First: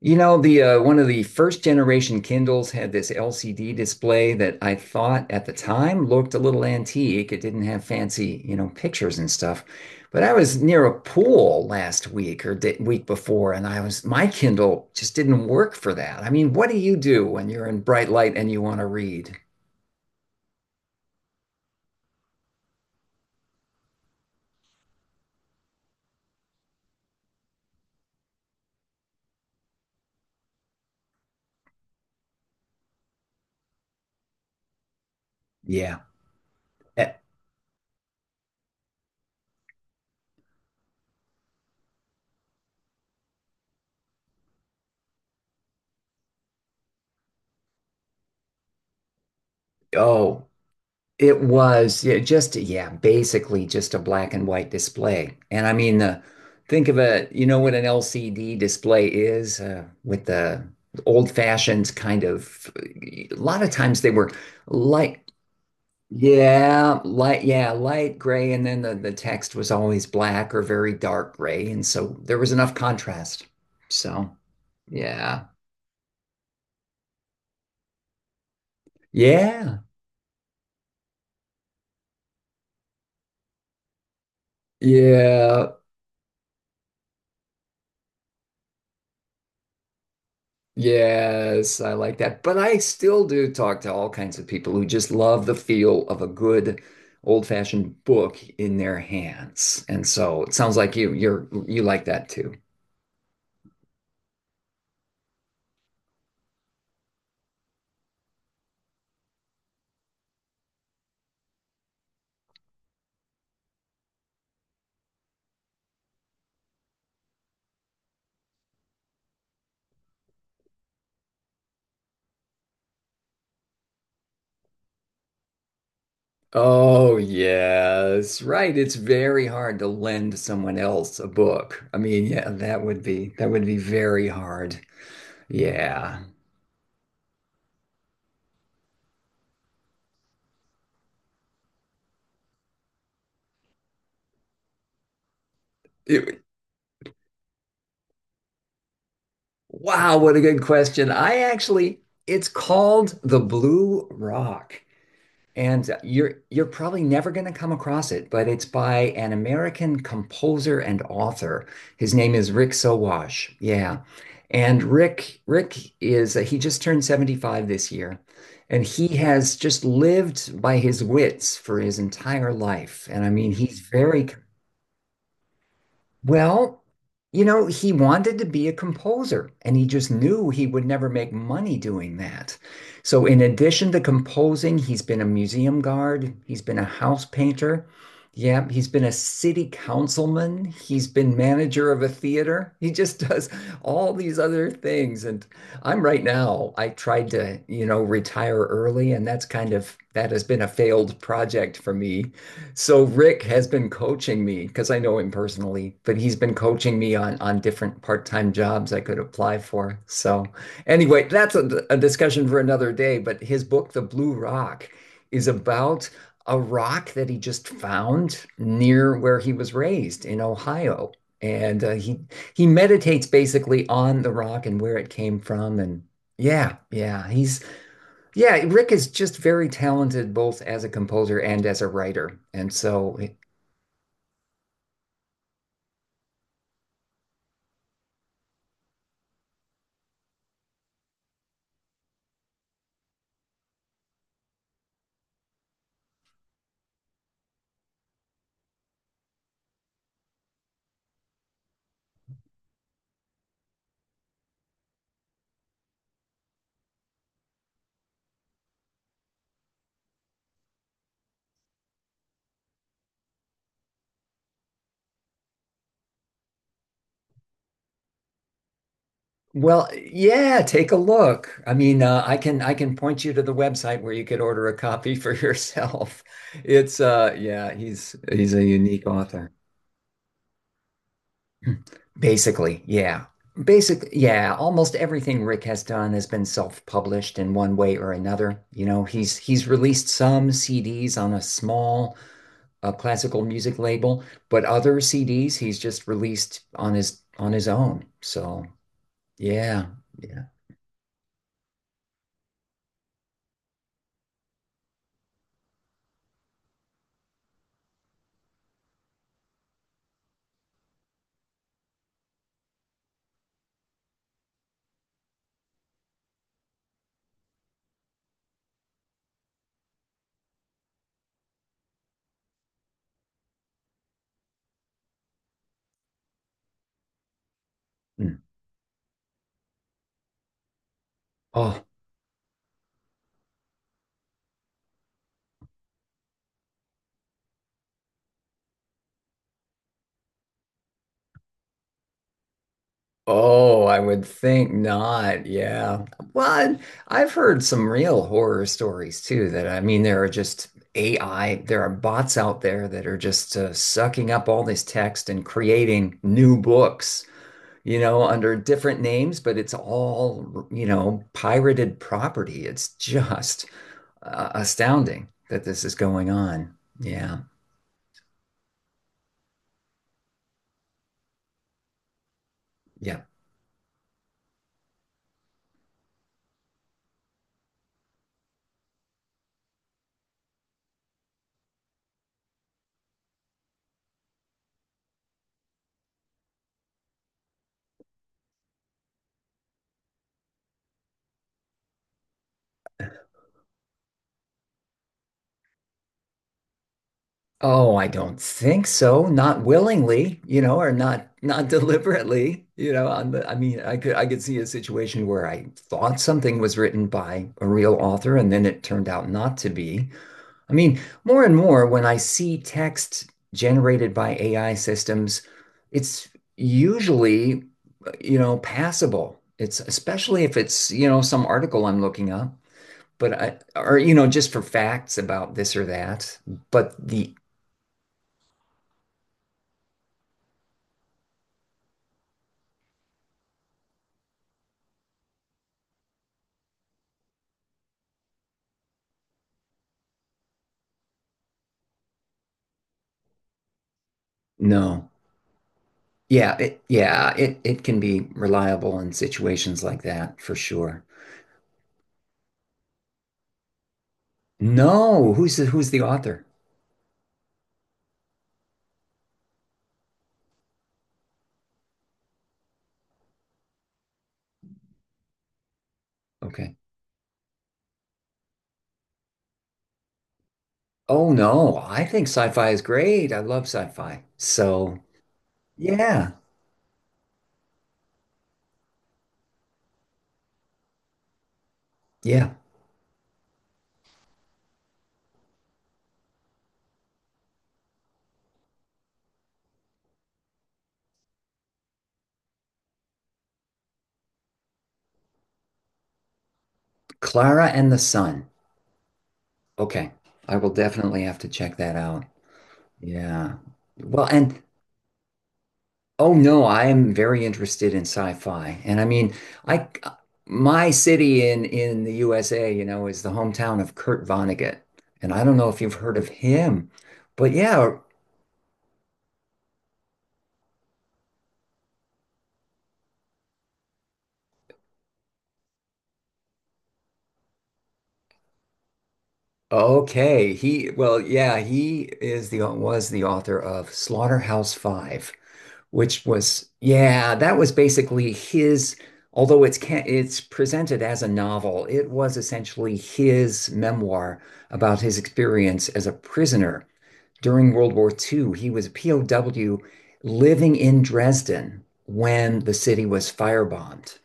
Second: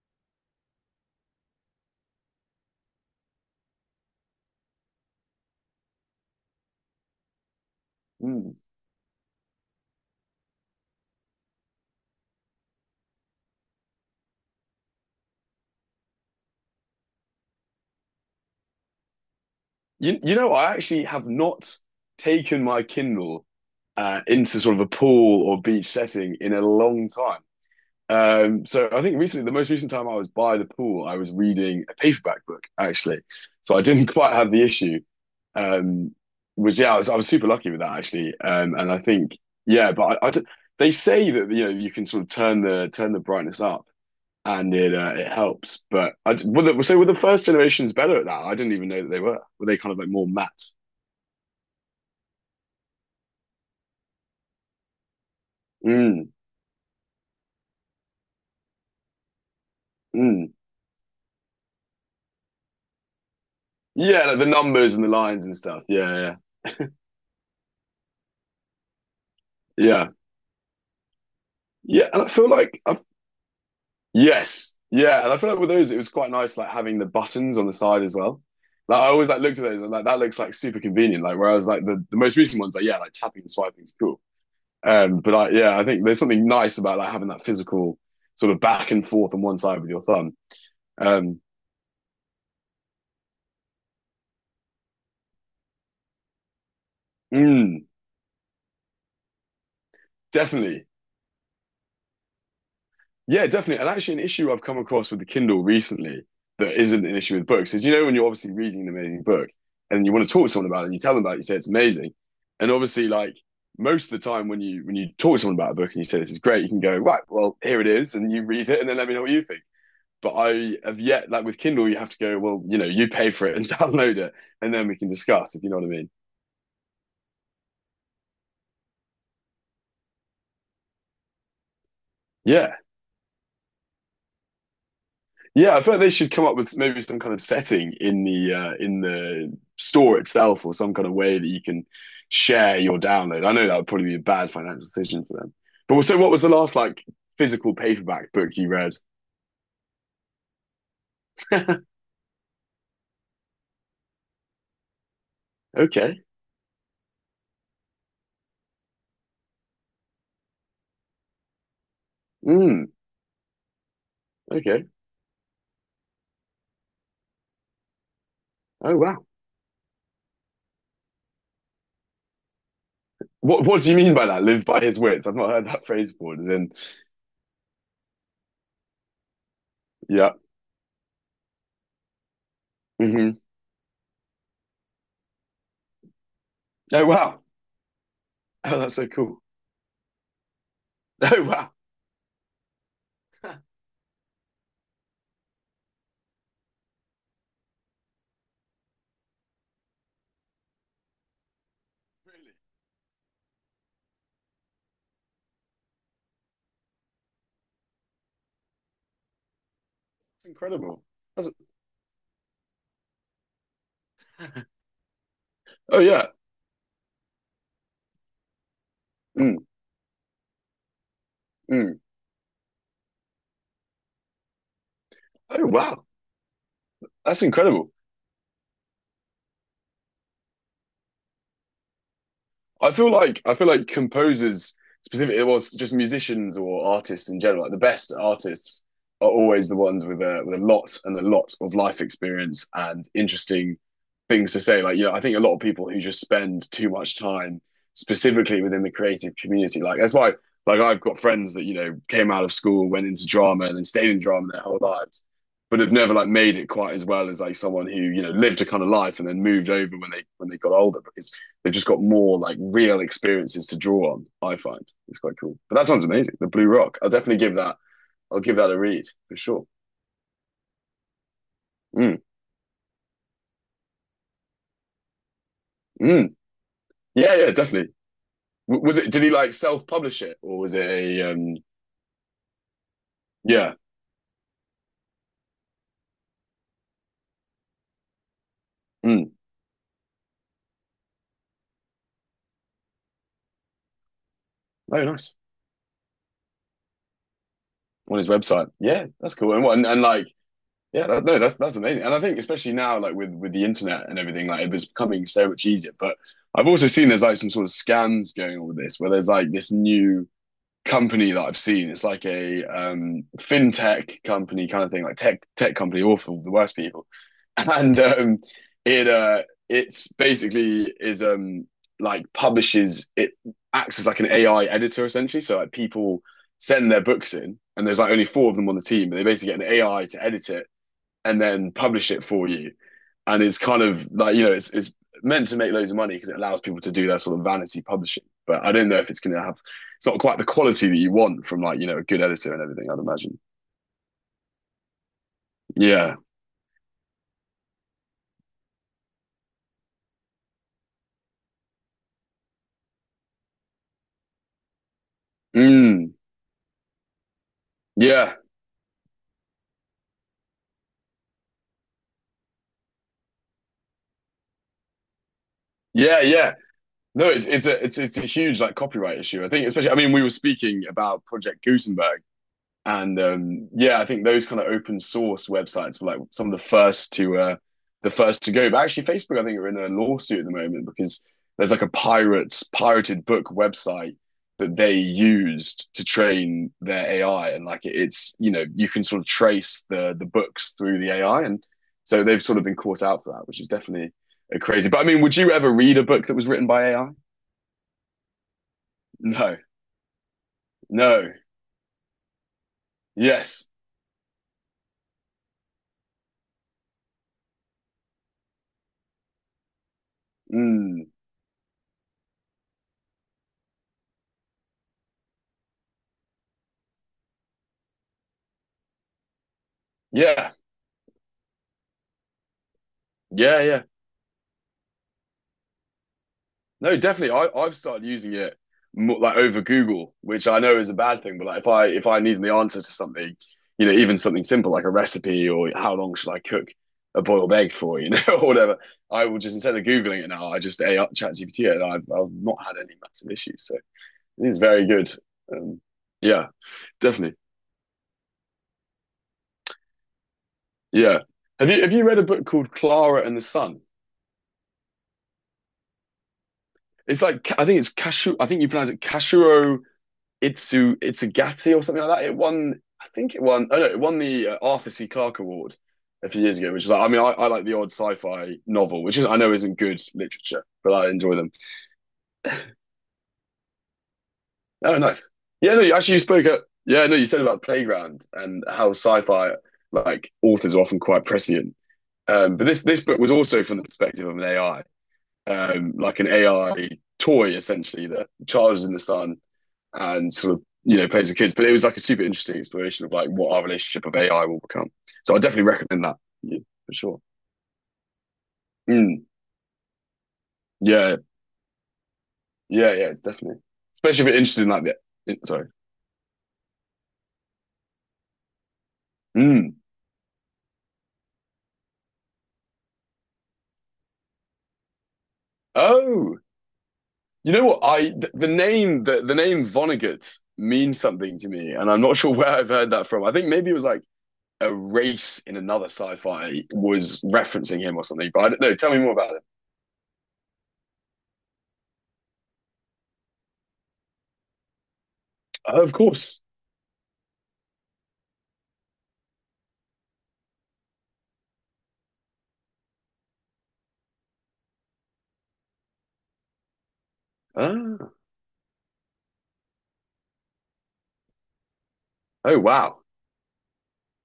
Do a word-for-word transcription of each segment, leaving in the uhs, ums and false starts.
You know, the uh, One of the first generation Kindles had this L C D display that I thought at the time looked a little antique. It didn't have fancy, Mm. you know, pictures and stuff. But I was near a pool last week or the week before, and I was my Kindle just didn't work for that. I mean, what do you do when you're in bright light and you want to read? You you know, I actually have not taken my Kindle uh, into sort of a pool or beach setting in a long time. Um, so I think recently, the most recent time I was by the pool, I was reading a paperback book actually. So I didn't quite have the issue. Yeah. Um, was yeah, I was Eh. I was super lucky with that actually. Um, and I think yeah, but I, I d- they say that you know you can sort of turn the turn the brightness up. And it uh, it helps. But I. were the, so were the first generations better at that? I didn't even know that they were. Were they kind of like more Oh. math? It was yeah, just yeah, basically just a black and white display. And I mean the Mm, think of a, you know, what an L C D display is, uh, with mm. the old fashioned kind of. A lot of times they Yeah, were like the numbers and the light, lines and stuff. Yeah, yeah, light yeah, light gray, and then the, the text was yeah, always yeah, black or very dark gray, and yeah. so And I there feel was enough like I've, contrast. So, yes, yeah. And I yeah. feel like with those, it was quite nice, like having the buttons on the side as well. Like I always like looked at Yeah. those and like that looks like super convenient. Like whereas like the, the most recent ones, like yeah, like tapping and swiping is cool. Um, but I Yeah. yeah, I think there's something nice about like having that physical sort of back and forth on one side with your thumb. Um, Yes, I like that. But I still do talk to all kinds of people who just love the feel of a good mm. old-fashioned book in their hands. And so it sounds Definitely. like you you're you like that too. Yeah, definitely. And actually, an issue I've come across with the Kindle recently that isn't an issue with books is you know, when you're obviously reading an amazing book and you want to talk to someone about it and you tell them about it, you say it's amazing. And obviously, like most of the time when you when you talk to someone about a book and you say this is great, you can go, right, well, here it is, and you read it and then let me know what you think. But I have yet, like with Kindle, you have to go, well, you know, you pay for it and download it, and then we can discuss, if you know what I mean. Oh, yes, right. It's very hard to lend someone else a book. I mean, yeah, Yeah. that would be that would be very hard. Yeah, I feel like they Yeah. should come up with maybe some kind of setting in the uh, in the store itself, or some kind of way that you can share your download. I know that would probably be a bad financial decision for them. But so, what It- was the last like physical paperback book you read? wow, what a good question. I actually, it's called The Blue Rock. And Okay. you're you're probably never going to come across it, but it's by an American composer and author. His name is Rick Mm, Sowash. Yeah. And okay. Rick Rick is, uh, he just turned seventy-five this year, and Oh he wow. has just lived by his wits for his entire life. And I mean, What he's what do you mean by very. that? Live by his wits. I've not heard that phrase before. As in, Well, you know, he wanted to be a composer and he just yeah. knew he would never make money doing that. So, Hmm. in addition to composing, he's been a museum guard, he's been a Oh house wow. painter. Yeah, Oh, he's that's been so a cool. city councilman, he's been Oh wow. manager of a theater. He just does That's all these other things. And I'm right now, I tried to, you know, retire early, and that's kind of that has been a failed project for me. So Rick has been coaching me because I know him personally, but he's been coaching me on on different part-time jobs I could apply for. So incredible. anyway, That's, that's a, a discussion for another day, but his book, The Blue Rock, is oh about yeah. a rock that he just found near where he Mm, was raised in Ohio. And uh, mm. he he meditates basically on the rock and where it came Oh from. And wow. yeah, yeah, That's he's incredible. yeah, Rick is just very talented both as a composer and as a writer. And I feel so, like I feel like composers specifically, well, s- just musicians or artists in general, like the best artists are always the ones with a with a lot and a lot of life experience and interesting things to say. Like, you know, I think a lot of people who just spend too much time specifically within the creative community, like that's why, like I've got friends that, you know, came out of school, went into drama and then stayed in drama their whole lives, but have never like made it quite as well as like someone who, you know, lived a kind of life and then moved over when they when they got older because they've just got more like real experiences to draw on. I find it's quite cool. But that sounds amazing. The Blue Rock. I'll definitely give that. I'll give that a read for sure. well, yeah, take a look. I mean, Mm, uh, I can, I can point you to the website where you could order a copy for yourself. mm. It's Yeah, uh yeah, yeah, definitely. he's he's a W- was unique it? Did he author. like self-publish it, or was it a? Um, Basically, yeah. yeah. Basically, yeah, almost everything Rick has done has been self-published in one way or another. You know, Mm. he's he's released some C Ds on a small, a classical music label, but Oh, other nice C Ds he's just released on his, on his own. on his So website. Yeah, that's cool. And what? And, yeah, and like, yeah. yeah, that, no, that's that's amazing. And I think especially now, like with with the internet and everything, like it was becoming so much easier. But I've also seen there's like some sort of scams going on with this, where there's like this new company that I've seen. It's like a um, fintech company kind of thing, like tech tech company, awful, the worst people. And um, it uh, it's basically is um, like publishes it acts as like an A I editor essentially. So like people send their books in, and there's like only Mm. four of them on the team, but they basically get an A I to edit it and then Oh, publish it for you. And it's kind of like you know it's it's meant to make loads of money because it allows people to do their sort of vanity publishing. But I don't know if it's going to have it's not quite the quality that you want from like you know a good editor and everything. I'd imagine. oh, I would think not. Yeah. Yeah. Well, I've heard some real horror stories too. That I mean, there are just A I, there are bots out there that are just, uh, sucking up all this text and Mm. creating new books. You know, Yeah. under different names, but it's all, you know, pirated property. It's just, uh, astounding that this is Yeah. going Yeah. on. No, Yeah. it's it's a it's it's a huge like copyright issue. I think especially. I mean, we were speaking about Project Gutenberg. And Yeah. um, yeah, I think those kind of open source websites were like some of the first to uh, the first to go. But actually, Facebook, I think, are in a lawsuit at the moment because there's like a pirate pirated book website that they used to train their A I, and like it's you know you can sort of trace the the books through the A I, and so they've sort of been caught out for that, which is definitely uh, crazy. But I mean, would you ever read a book that was written by A I? Oh, I don't think so. No, Not willingly, you know, or not no, not deliberately, you know. on the, I yes, mean, I could, I could see a situation where I thought something was written by a real author and then it turned out not to be. I mean, mm, more and more when I see text generated by A I systems, it's usually, you know, passable. It's Especially yeah, if it's, you know, some article I'm looking up. but I, yeah, yeah. Or, you know, just for facts about this or that. But No, the definitely. I, I've started using it more, like over Google, which I know is a bad thing, but like if I if I need the answer to something, you know, even something simple like a recipe or how long should I cook a boiled egg for, you know, or whatever, I will just instead of Googling it now, I just A I ChatGPT it and I've I've not had any massive issues. So it is very No, good. Um, yeah, yeah, it, yeah, definitely. it it can be reliable in situations like that for sure. Yeah. Have you have you read a book called Clara and the Sun? No, who's the, who's the author? It's like I think it's Kashu I think you pronounce it Kashuro Itsu Itsugati or something like that. It won, I think it won. oh no, it won the uh, Arthur C. Clarke Award a few years ago, Okay. which is like, I mean, I, I like the odd sci-fi novel, which is I know isn't good literature, but I Oh enjoy them. no, I think sci-fi is great. I love sci-fi. So Oh, nice. Yeah, no, you, actually, you yeah, spoke at yeah, no, you said about Playground and how sci-fi like authors are often quite prescient. yeah, Um, but this this book was also from the perspective of an A I, um, like an A I toy essentially that charges in the sun and sort of you know plays with kids. But it was like a super interesting exploration of like what our relationship of A I will become. So I definitely recommend that yeah, for sure. Clara and the Sun. Mm, Okay, I will yeah, definitely have to check that out. yeah, yeah, Yeah. definitely. Especially Well, if you're and interested in like the in- sorry. Oh no, I am very interested in sci-fi. And I mean, Mm. I my city in in the U S A, you know, is the hometown of Kurt Vonnegut. And I don't know if you've heard of Oh, him. But you know what? yeah, I th- the name the, the name Vonnegut means something to me, and I'm not sure where I've heard that from. I think maybe it was like a race in another sci-fi was referencing him or something. But I don't know. Tell me more about it. okay. He, well, yeah, he is the, was the author of Slaughterhouse Five, Oh, of which course. was, yeah, that was basically his, although it's can it's presented as a novel. It was essentially his memoir about his experience as a prisoner during World War Ah. two. He was a P O W living in Dresden Oh when the wow. city was firebombed.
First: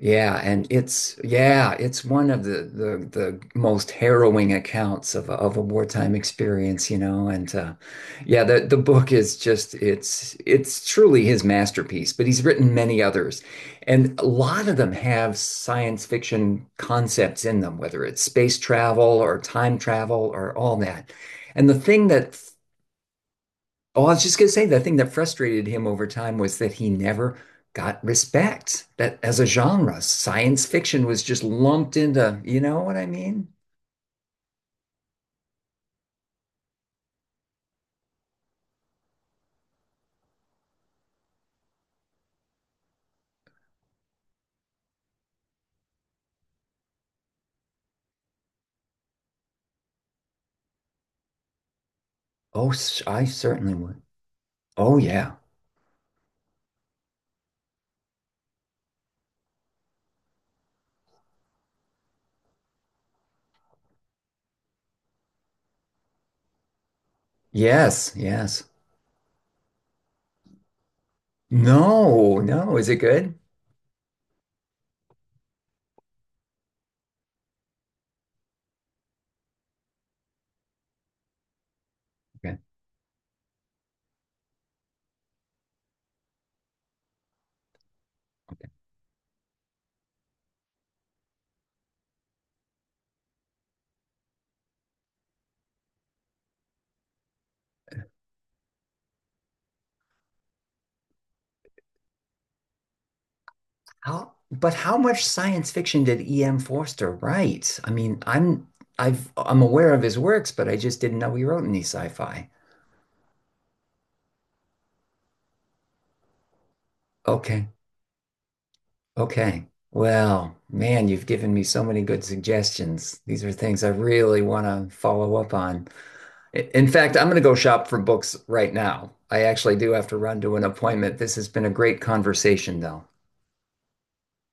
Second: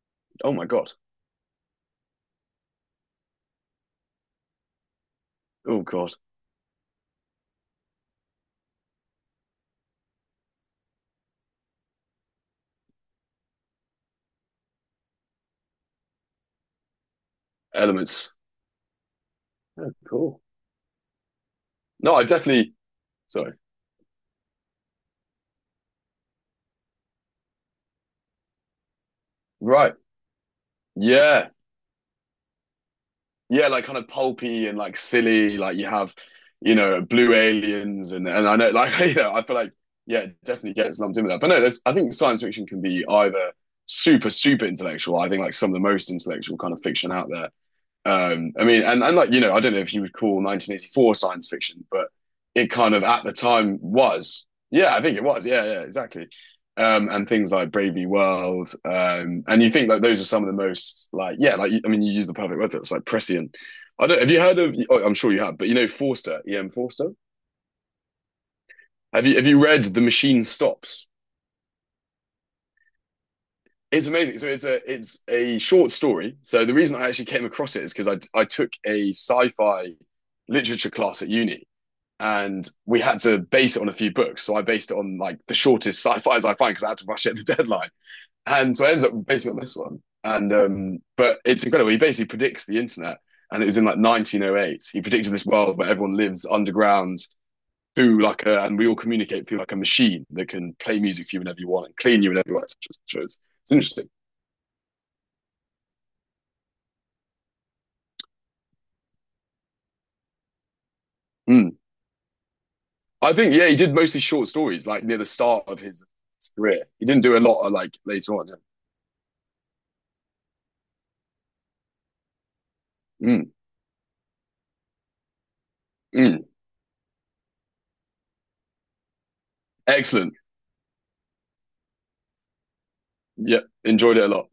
Yeah, Oh and my God. it's, yeah, it's one of the the, the most harrowing accounts of a, of a Oh God. wartime experience, you know. And uh, yeah, the the book is just, it's it's truly his masterpiece. But he's written many others, and a lot of them have science fiction concepts in them, whether it's Elements. space travel or time Oh, travel cool. or all that. And the thing No, I that definitely. Sorry. Oh, I was just gonna say, the thing that frustrated him over time was that he never got respect that as a Right. genre. Science fiction was just Yeah. lumped into, you know what I mean? Yeah. Like kind of pulpy and like silly. Like you have, you know, Blue Aliens and and I know like you know I feel like yeah it definitely gets lumped in with that. But no, there's I think science fiction can be either super super intellectual. I think like some of the most intellectual kind of fiction out there. Um, I mean, and, and like, you know, I don't know if you would call nineteen eighty-four science fiction, but it Oh, kind s- of at I the certainly time would. was. Yeah, Oh I think it yeah. was. Yeah, yeah, exactly. Um, and things like Brave New World. Um, and you think like those are some of the most like, yeah, like, I mean, you use the perfect word for it. It's like prescient. I don't, have you heard of, oh, I'm sure you have, but you know, Forster, E M. Forster. Yes, yes. Have you, have you read The Machine Stops? No, no. Is it good? It's amazing. So it's a it's a short story. So the reason I actually came across it is because I I took a sci-fi literature class at uni, Okay. and we had to base it on a few books. So I based it on like the shortest sci-fis I find because I had to rush it at the deadline. Okay. And so I ended up basing it on this one. And um, but it's incredible. He basically predicts the internet, and it was in like nineteen oh eight. He predicted this world where everyone lives underground through like a, and we all communicate through like a machine that can play music for you whenever you want and clean you whenever you want, et cetera et cetera. It's, it's interesting. How, but how much science fiction did E M. Forster write? I mean, I'm I've I'm aware of his works, but I just didn't know he wrote Mm. any sci-fi. I think yeah, he did mostly short stories like near the start of his, his career. He didn't do a lot Okay. of like later on. Yeah. Okay. Well, man, you've given me so many good suggestions. These are Mm, things I really want to follow up on. mm. I- In fact, I'm going to go shop for books right now. I actually do have to Excellent. run to an appointment. This has been a great conversation, though. Yeah, enjoyed it a lot.